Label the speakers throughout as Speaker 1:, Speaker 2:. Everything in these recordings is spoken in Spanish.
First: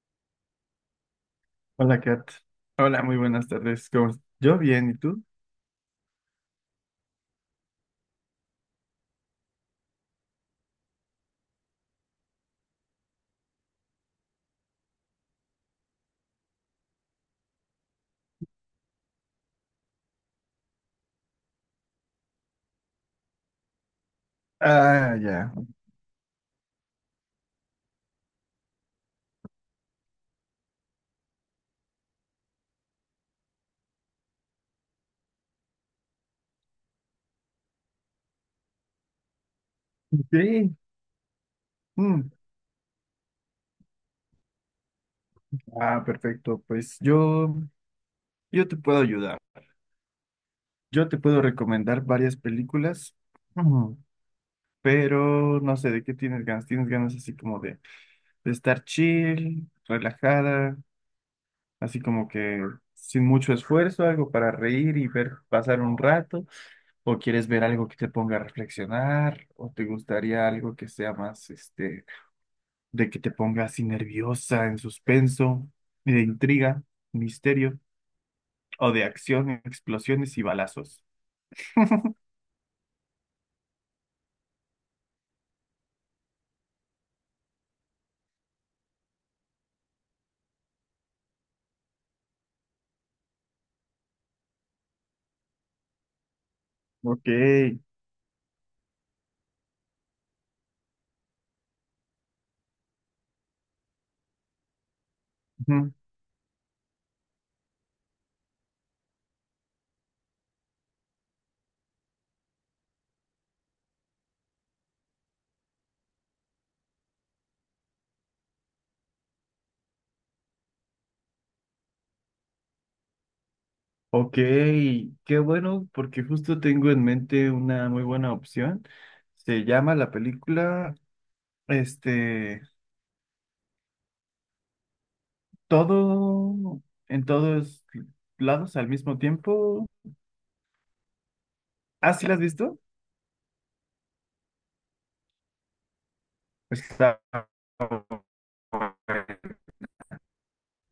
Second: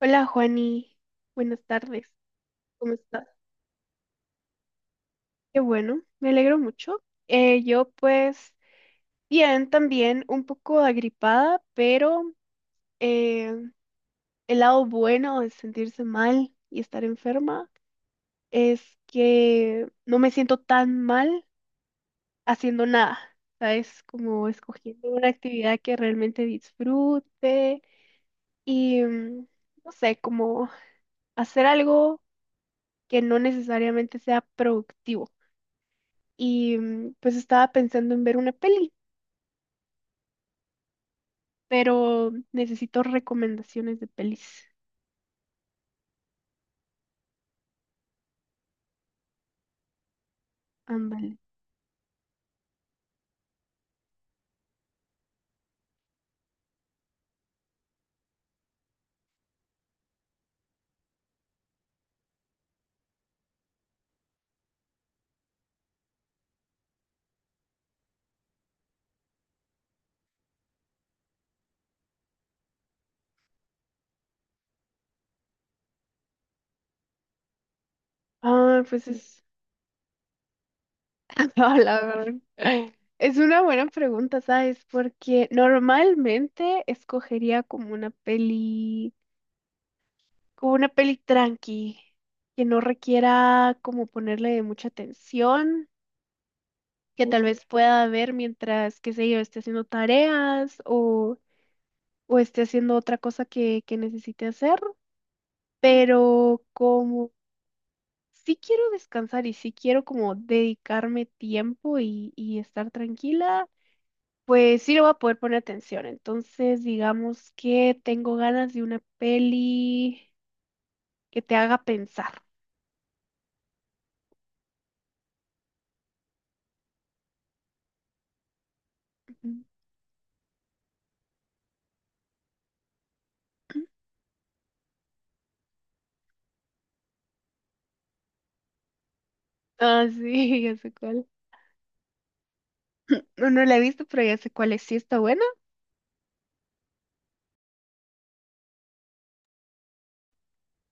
Speaker 1: Hola Juani, buenas
Speaker 2: Hola,
Speaker 1: tardes,
Speaker 2: Kat.
Speaker 1: ¿cómo
Speaker 2: Hola, muy
Speaker 1: estás?
Speaker 2: buenas tardes. ¿Cómo estás? Yo bien, ¿y tú?
Speaker 1: Qué bueno, me alegro mucho. Yo pues bien, también un poco agripada, pero eh, el lado bueno de sentirse mal y estar enferma es que no me siento tan mal haciendo nada, ¿sabes? Como escogiendo
Speaker 2: Ah,
Speaker 1: una
Speaker 2: ya.
Speaker 1: actividad que realmente disfrute y no sé, como hacer algo que no necesariamente sea productivo. Y pues estaba pensando en ver una peli,
Speaker 2: Sí. Mm.
Speaker 1: pero necesito recomendaciones de pelis.
Speaker 2: Ah, perfecto. Pues yo te puedo ayudar. Yo te
Speaker 1: Ándale.
Speaker 2: puedo recomendar varias películas, ujú, pero no sé de qué tienes ganas. ¿Tienes ganas así como de estar chill, relajada, así como que sin mucho esfuerzo, algo para reír y ver pasar un rato? ¿O quieres ver algo que te ponga a reflexionar? ¿O te gustaría algo que sea más, este, de que te ponga así nerviosa, en suspenso, de intriga, misterio,
Speaker 1: Ah,
Speaker 2: o de
Speaker 1: pues es...
Speaker 2: acción, explosiones y balazos?
Speaker 1: no, la verdad, es una buena pregunta, ¿sabes? Porque normalmente escogería como una peli tranqui, que no requiera como ponerle mucha atención, que
Speaker 2: Ok.
Speaker 1: tal vez pueda ver mientras, qué sé yo, esté haciendo tareas o esté haciendo otra cosa que necesite hacer.
Speaker 2: Ujú.
Speaker 1: Pero como sí quiero descansar y sí quiero como dedicarme tiempo y estar tranquila, pues sí lo voy a poder poner atención. Entonces, digamos que tengo ganas de una peli que te haga pensar.
Speaker 2: Ok, qué bueno, porque justo tengo en mente una muy buena opción.
Speaker 1: Ujú.
Speaker 2: Se llama la película, este, todo en todos lados al mismo tiempo.
Speaker 1: Ah, sí, ya sé cuál.
Speaker 2: ¿Ah, sí la has visto?
Speaker 1: No, no la he visto, pero ya sé cuál es. Sí está buena,
Speaker 2: Está.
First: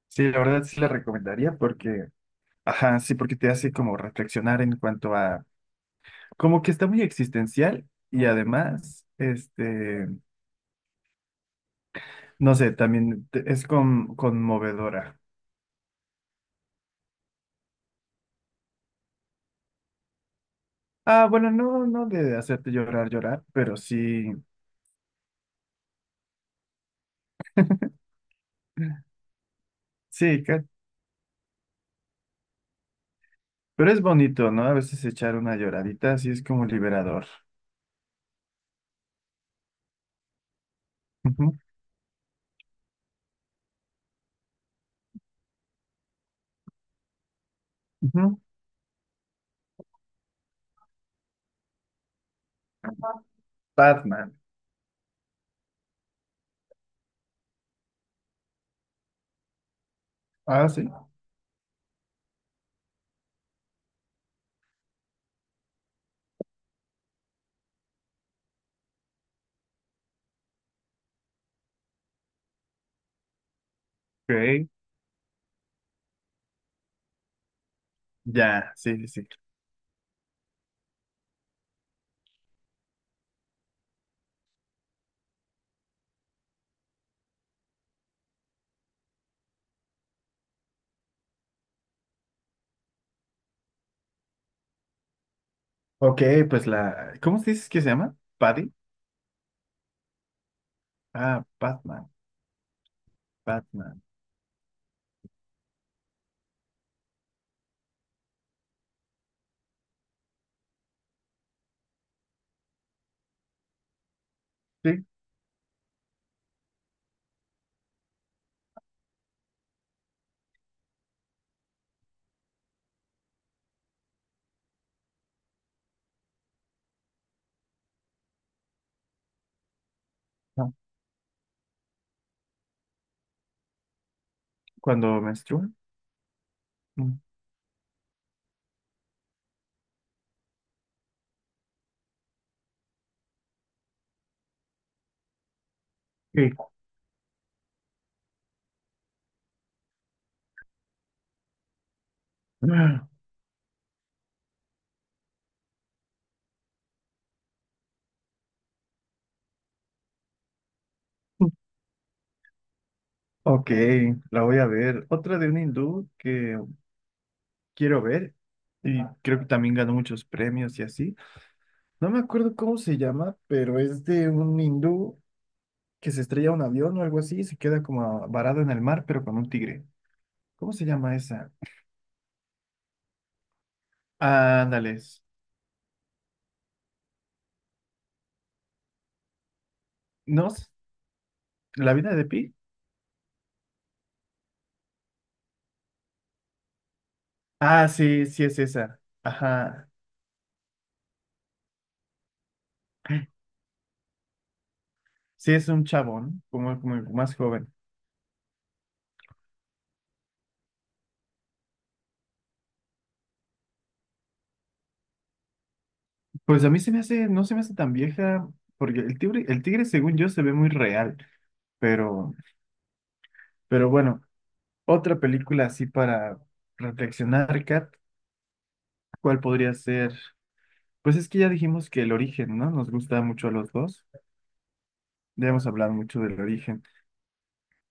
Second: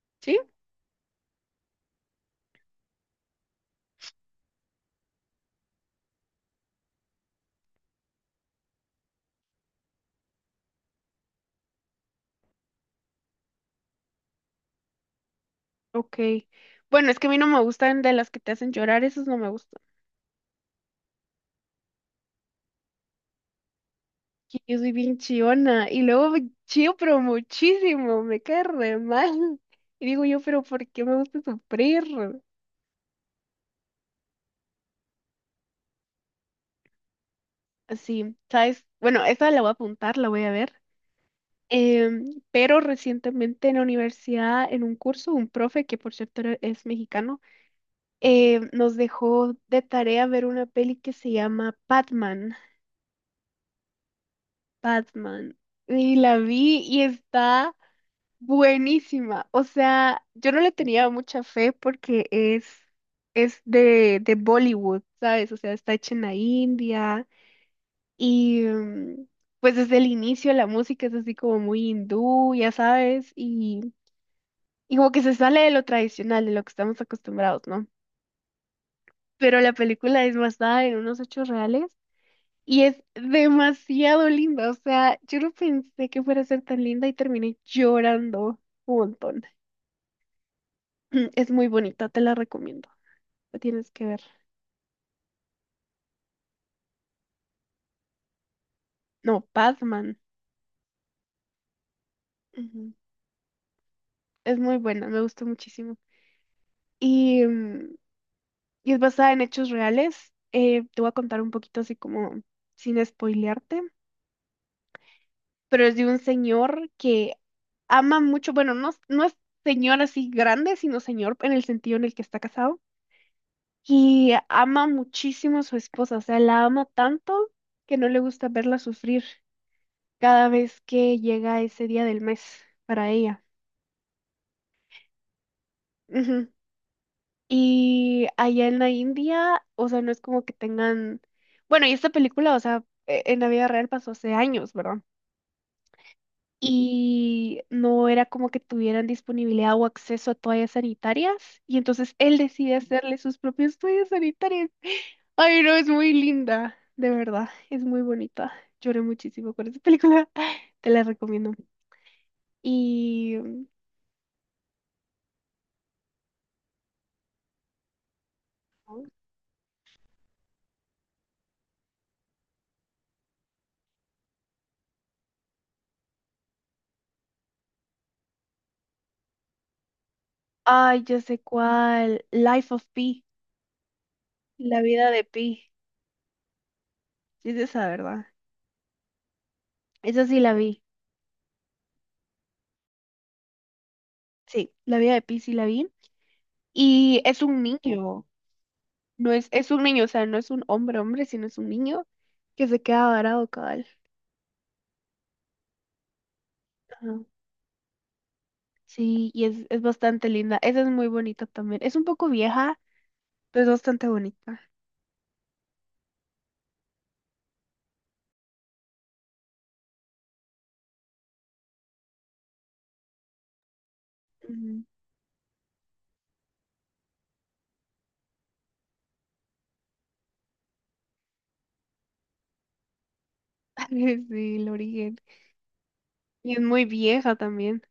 Speaker 2: Sí,
Speaker 1: ¿sí?
Speaker 2: la verdad sí la recomendaría porque, ajá, sí, porque te hace como reflexionar en cuanto a, como que está muy existencial y además, este, no sé, también es conmovedora.
Speaker 1: Ok. Bueno, es que a mí no me gustan de las que te hacen llorar, esas no me gustan.
Speaker 2: Ah, bueno, no, no de hacerte llorar, llorar, pero sí,
Speaker 1: Que yo soy bien chillona y luego me chío pero muchísimo, me cae re mal. Y digo yo,
Speaker 2: sí,
Speaker 1: pero
Speaker 2: ca-
Speaker 1: ¿por qué me gusta sufrir?
Speaker 2: pero es bonito, ¿no? A veces echar una lloradita, así es como liberador.
Speaker 1: Así, ¿sabes? Bueno, esta la voy a apuntar, la voy a ver.
Speaker 2: Ujú,
Speaker 1: Pero recientemente en la universidad, en un curso, un profe, que por cierto es mexicano,
Speaker 2: ujú.
Speaker 1: nos dejó de tarea ver una peli que se llama Batman.
Speaker 2: Batman.
Speaker 1: Batman. Y la vi y está... Buenísima. O sea, yo no
Speaker 2: Ah,
Speaker 1: le
Speaker 2: sí.
Speaker 1: tenía mucha fe porque es de Bollywood, ¿sabes? O sea, está hecha en la India y pues desde el inicio la música es así como muy hindú, ya sabes,
Speaker 2: Ok.
Speaker 1: y como que se sale de lo tradicional, de lo que estamos acostumbrados, ¿no?
Speaker 2: Ya, sí, sí, sí.
Speaker 1: Pero la película es basada en unos hechos reales y es demasiado linda. O sea, yo no pensé que fuera a ser tan linda y terminé llorando un montón. Es muy bonita, te la recomiendo. La tienes que ver.
Speaker 2: Ok, pues la, ¿cómo dices que se llama? ¿Paddy?
Speaker 1: No, Batman.
Speaker 2: Ah, Batman,
Speaker 1: Ujú.
Speaker 2: Batman.
Speaker 1: Es muy buena, me gustó muchísimo. Y, y es basada en hechos reales. Te voy a contar un poquito así como sin spoilearte,
Speaker 2: Sí.
Speaker 1: pero es de un señor que ama mucho, bueno, no, no es señor así grande, sino señor en el sentido en el que está casado. Y ama muchísimo a su esposa, o sea, la ama tanto que no le gusta verla sufrir cada vez que llega ese día del mes para ella.
Speaker 2: Cuando menstrua.
Speaker 1: Ujú. Y allá en la India, o sea, no es como que tengan, bueno, y esta película, o sea, en la vida real pasó hace años, ¿verdad?
Speaker 2: Ok.
Speaker 1: Y no era como que tuvieran disponibilidad o acceso a toallas sanitarias, y entonces él decide hacerle sus propias toallas sanitarias. Ay, no, es muy linda, de verdad, es muy bonita. Lloré muchísimo con esta película, te la recomiendo. Y,
Speaker 2: Ok, la voy a ver. Otra de un hindú que quiero ver y creo que también ganó muchos premios y así. No me acuerdo cómo se llama, pero es de un hindú que se estrella un avión o algo así y se queda como varado en el mar, pero con un tigre. ¿Cómo se
Speaker 1: ay,
Speaker 2: llama
Speaker 1: ya sé
Speaker 2: esa?
Speaker 1: cuál, Life of Pi, la vida
Speaker 2: Ándales.
Speaker 1: de Pi. Sí, es esa, ¿verdad? Esa sí
Speaker 2: ¿No?
Speaker 1: la vi.
Speaker 2: ¿La vida de Pi?
Speaker 1: Sí. La vida de Pi sí la vi. Y es un
Speaker 2: Ah,
Speaker 1: niño.
Speaker 2: sí, sí es esa.
Speaker 1: No es, es un
Speaker 2: Ajá.
Speaker 1: niño, o sea, no es un hombre hombre, sino es un niño que se queda varado, cabal.
Speaker 2: Sí es un chabón, como el
Speaker 1: Ajá.
Speaker 2: más joven.
Speaker 1: Sí, y es bastante linda. Esa es muy bonita también. Es un poco vieja, pero es bastante bonita.
Speaker 2: Pues a mí se me hace, no se me hace tan vieja, porque el tigre según yo se ve muy real, pero, pero bueno,
Speaker 1: Ujú.
Speaker 2: otra película así para reflexionar, Kat, ¿cuál podría ser? Pues es que ya dijimos que el origen, ¿no? Nos gusta mucho a los dos,
Speaker 1: Sí, el origen.
Speaker 2: debemos hablar mucho del
Speaker 1: Y es
Speaker 2: origen.
Speaker 1: muy vieja también.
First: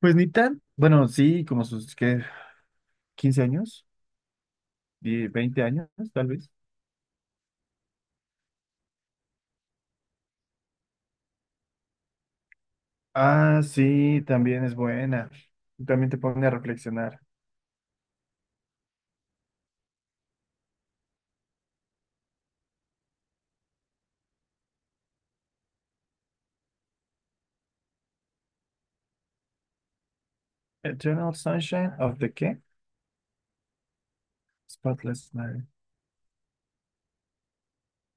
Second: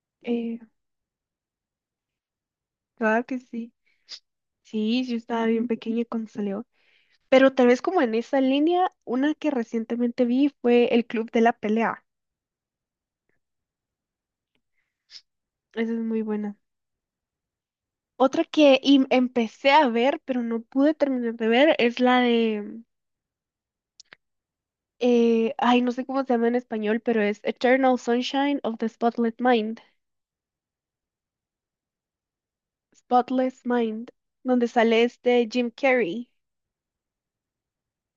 Speaker 2: Pues ni
Speaker 1: Eh,
Speaker 2: tan, bueno, sí, como sus, ¿qué?
Speaker 1: claro que
Speaker 2: quince
Speaker 1: sí.
Speaker 2: años,
Speaker 1: Sí, yo estaba
Speaker 2: Veinte
Speaker 1: bien
Speaker 2: años,
Speaker 1: pequeña cuando
Speaker 2: tal vez.
Speaker 1: salió. Pero tal vez como en esa línea, una que recientemente vi fue El Club de la Pelea.
Speaker 2: Ah, sí, también es buena,
Speaker 1: Esa es
Speaker 2: también te
Speaker 1: muy
Speaker 2: pone a
Speaker 1: buena.
Speaker 2: reflexionar.
Speaker 1: Otra que empecé a ver, pero no pude terminar de ver, es la de, ay, no sé cómo se llama en español, pero es Eternal Sunshine of the Spotless Mind,
Speaker 2: Eternal Sunshine of the, ¿qué?
Speaker 1: Spotless Mind, donde sale
Speaker 2: Spotless
Speaker 1: este
Speaker 2: Night.
Speaker 1: Jim Carrey.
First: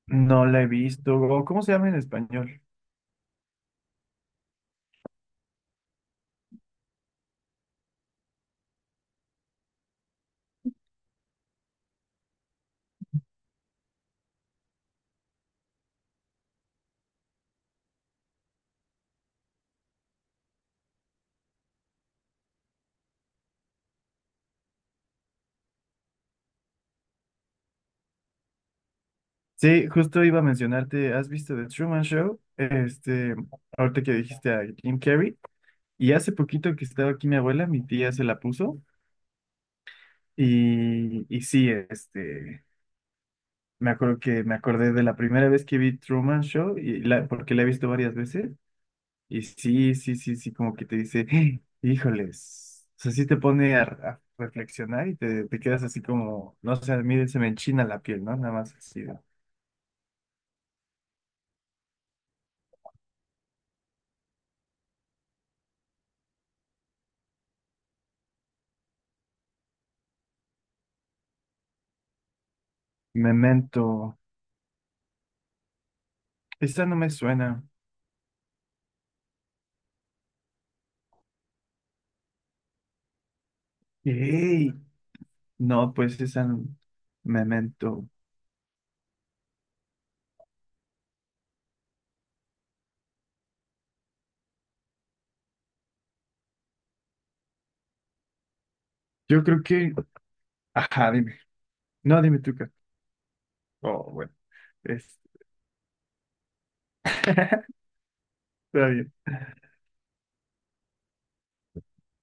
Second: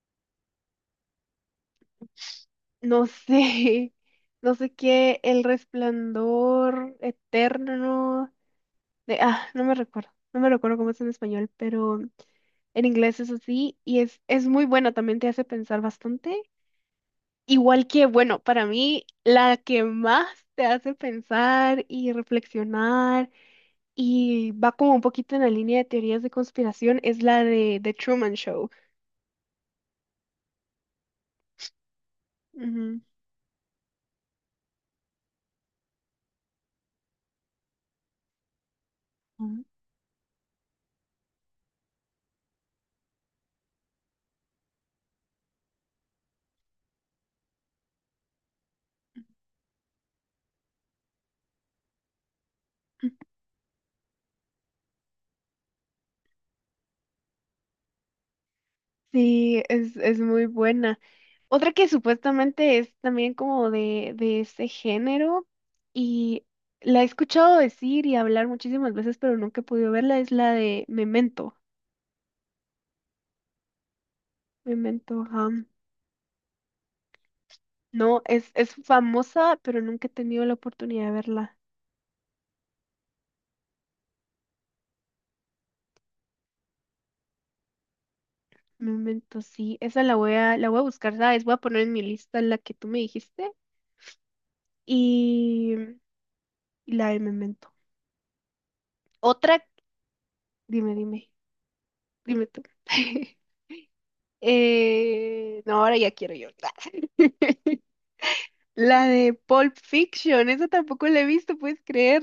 Speaker 2: No la he visto. ¿O cómo se llama en español?
Speaker 1: No sé, no sé qué, El Resplandor Eterno de, ah, no me recuerdo, no me recuerdo cómo es en español, pero en inglés es así y es muy buena, también te hace pensar bastante. Igual que, bueno, para mí la que más te hace pensar y reflexionar y va como un poquito en la línea de teorías de conspiración es la de The Truman Show.
Speaker 2: Sí, justo iba a mencionarte, ¿has visto The Truman Show?
Speaker 1: Ujú.
Speaker 2: Este, ahorita que dijiste a Jim Carrey. Y hace poquito que estaba aquí mi abuela, mi tía se la puso.
Speaker 1: Ujú.
Speaker 2: Y sí, este, me acuerdo que me acordé de la primera vez que vi Truman Show, y la, porque la he visto varias veces. Y sí, sí, sí, sí, como que te dice: híjoles". O sea, sí te pone a reflexionar y te quedas así como, no sé, a mí se me enchina la piel, ¿no? Nada más así.
Speaker 1: Sí, es muy buena. Otra que supuestamente es también como de ese género y la he escuchado decir y hablar muchísimas veces, pero nunca he podido verla, es la de Memento.
Speaker 2: Memento.
Speaker 1: Memento, ajá.
Speaker 2: Esta no me suena.
Speaker 1: No, es famosa, pero nunca he tenido la oportunidad de verla.
Speaker 2: Ey. No, pues esa no. Memento.
Speaker 1: Un momento, sí, esa la voy a buscar, ¿sabes? Voy a poner en mi lista la que tú me dijiste y, y la del Memento.
Speaker 2: Yo
Speaker 1: Otra,
Speaker 2: creo que.
Speaker 1: dime,
Speaker 2: Ajá,
Speaker 1: dime,
Speaker 2: dime. No, dime
Speaker 1: dime
Speaker 2: tú,
Speaker 1: tú.
Speaker 2: Kat. Oh, bueno. es-
Speaker 1: No, ahora ya quiero yo.
Speaker 2: Está
Speaker 1: La
Speaker 2: bien.
Speaker 1: de Pulp Fiction, esa tampoco la he visto, puedes creer.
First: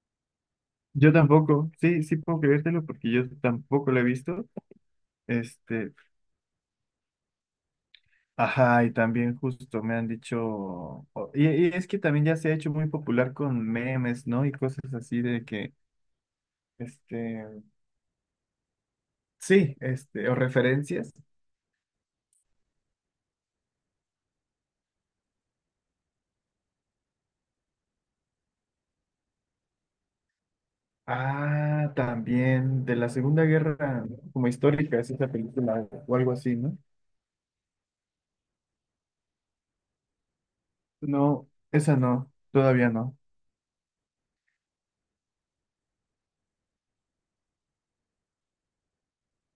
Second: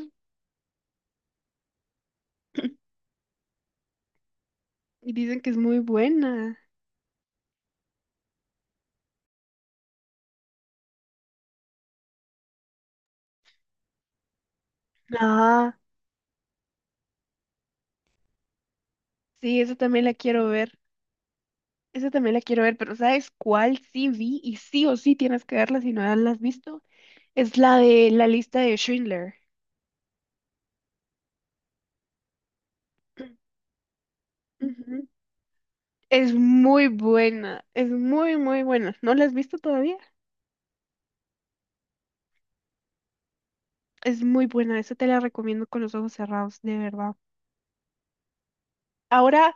Speaker 2: Yo tampoco. Sí, sí puedo creértelo porque yo tampoco lo he visto.
Speaker 1: Y dicen que es muy
Speaker 2: Este,
Speaker 1: buena.
Speaker 2: ajá, y también justo me han dicho. Y es que también ya se ha hecho muy popular con memes, ¿no? Y cosas así de que.
Speaker 1: Ah,
Speaker 2: Este.
Speaker 1: sí, esa
Speaker 2: Sí,
Speaker 1: también la
Speaker 2: este. O
Speaker 1: quiero ver.
Speaker 2: referencias.
Speaker 1: Esa también la quiero ver, pero ¿sabes cuál sí vi? Y sí o sí tienes que verla si no la has visto. Es la de la lista de Schindler.
Speaker 2: Ah, también de la Segunda Guerra, ¿no?, como histórica,
Speaker 1: Ujú.
Speaker 2: es esa película o
Speaker 1: Es
Speaker 2: algo así, ¿no?
Speaker 1: muy buena, es muy, muy buena. ¿No la has visto todavía?
Speaker 2: No, esa no, todavía no.
Speaker 1: Es muy buena, esa te la recomiendo con los ojos cerrados, de verdad. Ahora,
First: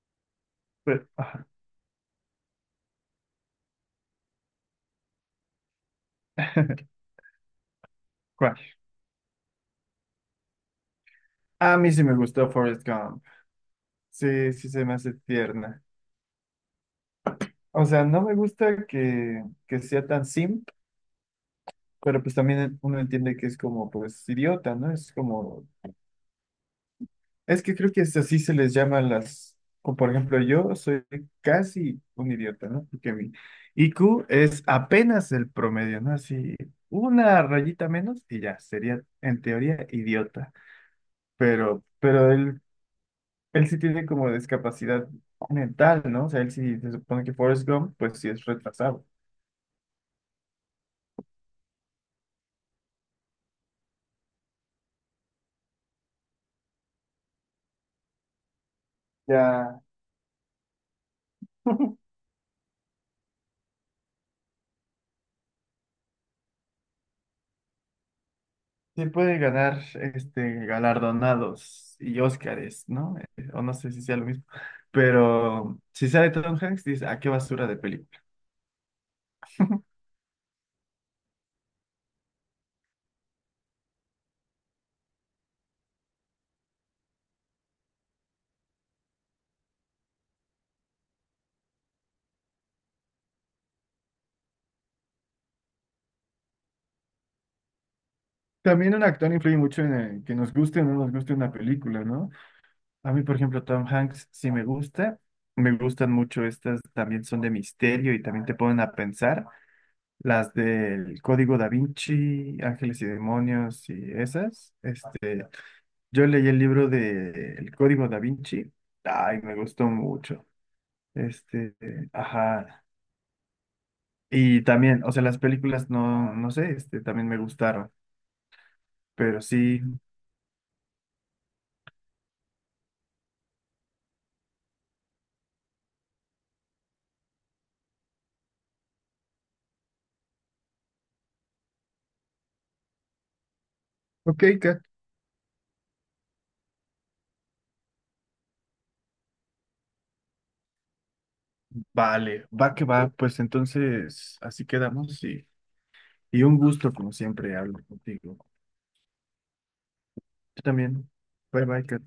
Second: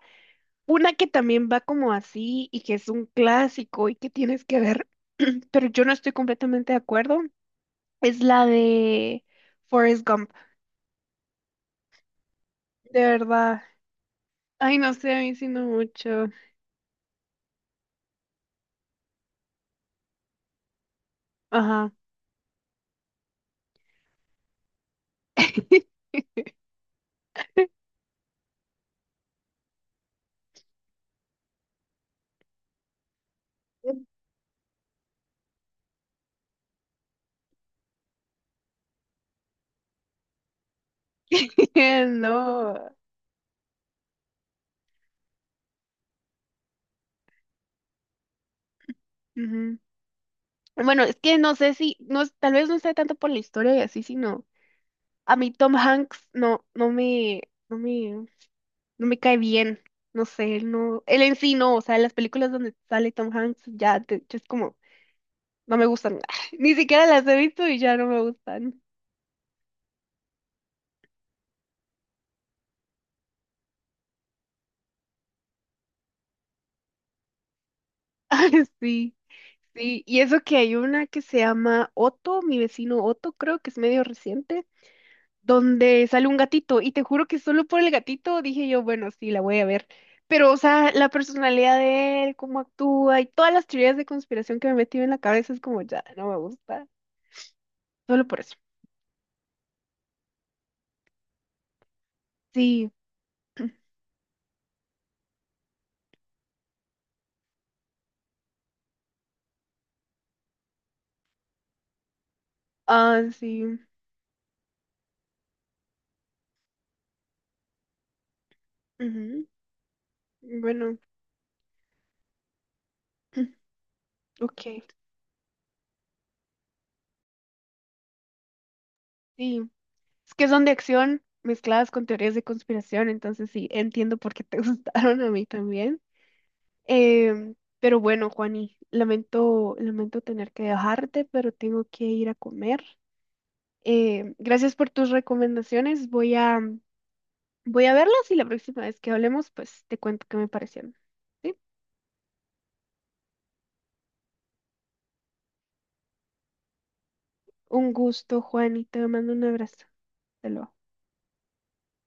Speaker 1: una
Speaker 2: Pero,
Speaker 1: que
Speaker 2: ajá.
Speaker 1: también va como así y que es un clásico y que tienes que ver, pero yo no estoy completamente de acuerdo, es la
Speaker 2: Crash.
Speaker 1: de Forrest Gump,
Speaker 2: A mí sí me gustó Forrest
Speaker 1: de
Speaker 2: Gump.
Speaker 1: verdad.
Speaker 2: Sí, sí
Speaker 1: Ay,
Speaker 2: se
Speaker 1: no
Speaker 2: me
Speaker 1: sé,
Speaker 2: hace
Speaker 1: a mí sí no
Speaker 2: tierna.
Speaker 1: mucho.
Speaker 2: O sea, no me gusta que, sea tan simp,
Speaker 1: Ajá.
Speaker 2: pero pues también uno entiende que es como, pues, idiota, ¿no? Es como. Es que creo que es así se les llama a las, como por ejemplo, yo soy casi un idiota, ¿no? Porque mi IQ es apenas el promedio, ¿no? Así, una rayita menos y ya, sería en teoría idiota. Pero él,
Speaker 1: No.
Speaker 2: él sí tiene como discapacidad mental, ¿no? O sea, él sí se supone que Forrest Gump, pues sí es retrasado.
Speaker 1: Ujú. Bueno, es que no sé si, no, tal vez no sea tanto por la historia y así, sino a mí Tom Hanks no, no me, no me, no me cae bien.
Speaker 2: Ya.
Speaker 1: No sé, él no, él en sí no, o sea, las películas donde sale Tom Hanks ya, yo es como, no me gustan. Ni siquiera las he visto y ya no me gustan.
Speaker 2: Se puede ganar este galardonados y Óscares, ¿no? O no sé si sea lo mismo. Pero si sale Tom Hanks, dice, ¿a qué basura de película?
Speaker 1: Sí, sí. Y eso que hay una que se llama Otto, mi vecino Otto, creo que es medio reciente. Donde sale un gatito y te juro que solo por el gatito dije yo, bueno, sí, la voy a ver. Pero, o sea, la personalidad de él, cómo actúa y todas las teorías de conspiración que me metí en la cabeza es como, ya, no me gusta. Solo por eso.
Speaker 2: También un actor influye mucho en el que nos guste o no nos guste una película, ¿no?
Speaker 1: Sí.
Speaker 2: A mí, por ejemplo, Tom Hanks sí me gusta. Me gustan mucho estas, también son de misterio y también te ponen a pensar. Las del Código Da Vinci, Ángeles y
Speaker 1: Ah, sí.
Speaker 2: Demonios y esas. Este, yo leí el libro de El Código Da Vinci. Ay,
Speaker 1: Ujú.
Speaker 2: me gustó mucho.
Speaker 1: Bueno,
Speaker 2: Este, ajá. Y
Speaker 1: ok,
Speaker 2: también, o sea, las películas no, no sé, este, también me gustaron. Pero
Speaker 1: sí.
Speaker 2: sí.
Speaker 1: Es que son de acción mezcladas con teorías de conspiración, entonces sí, entiendo por qué te gustaron a mí también. Em, pero bueno, Juani, lamento, lamento tener que dejarte, pero tengo que ir a comer.
Speaker 2: Ok,
Speaker 1: Gracias
Speaker 2: Kat.
Speaker 1: por tus recomendaciones. Voy a, voy a verlas y la próxima vez que hablemos, pues te cuento qué me parecieron. ¿Sí?
Speaker 2: Vale, va que va, pues entonces así quedamos, y un gusto como siempre hablar
Speaker 1: Un
Speaker 2: contigo.
Speaker 1: gusto, Juani. Te mando un abrazo. Hasta
Speaker 2: Yo
Speaker 1: luego.
Speaker 2: también. Bye bye, Kat.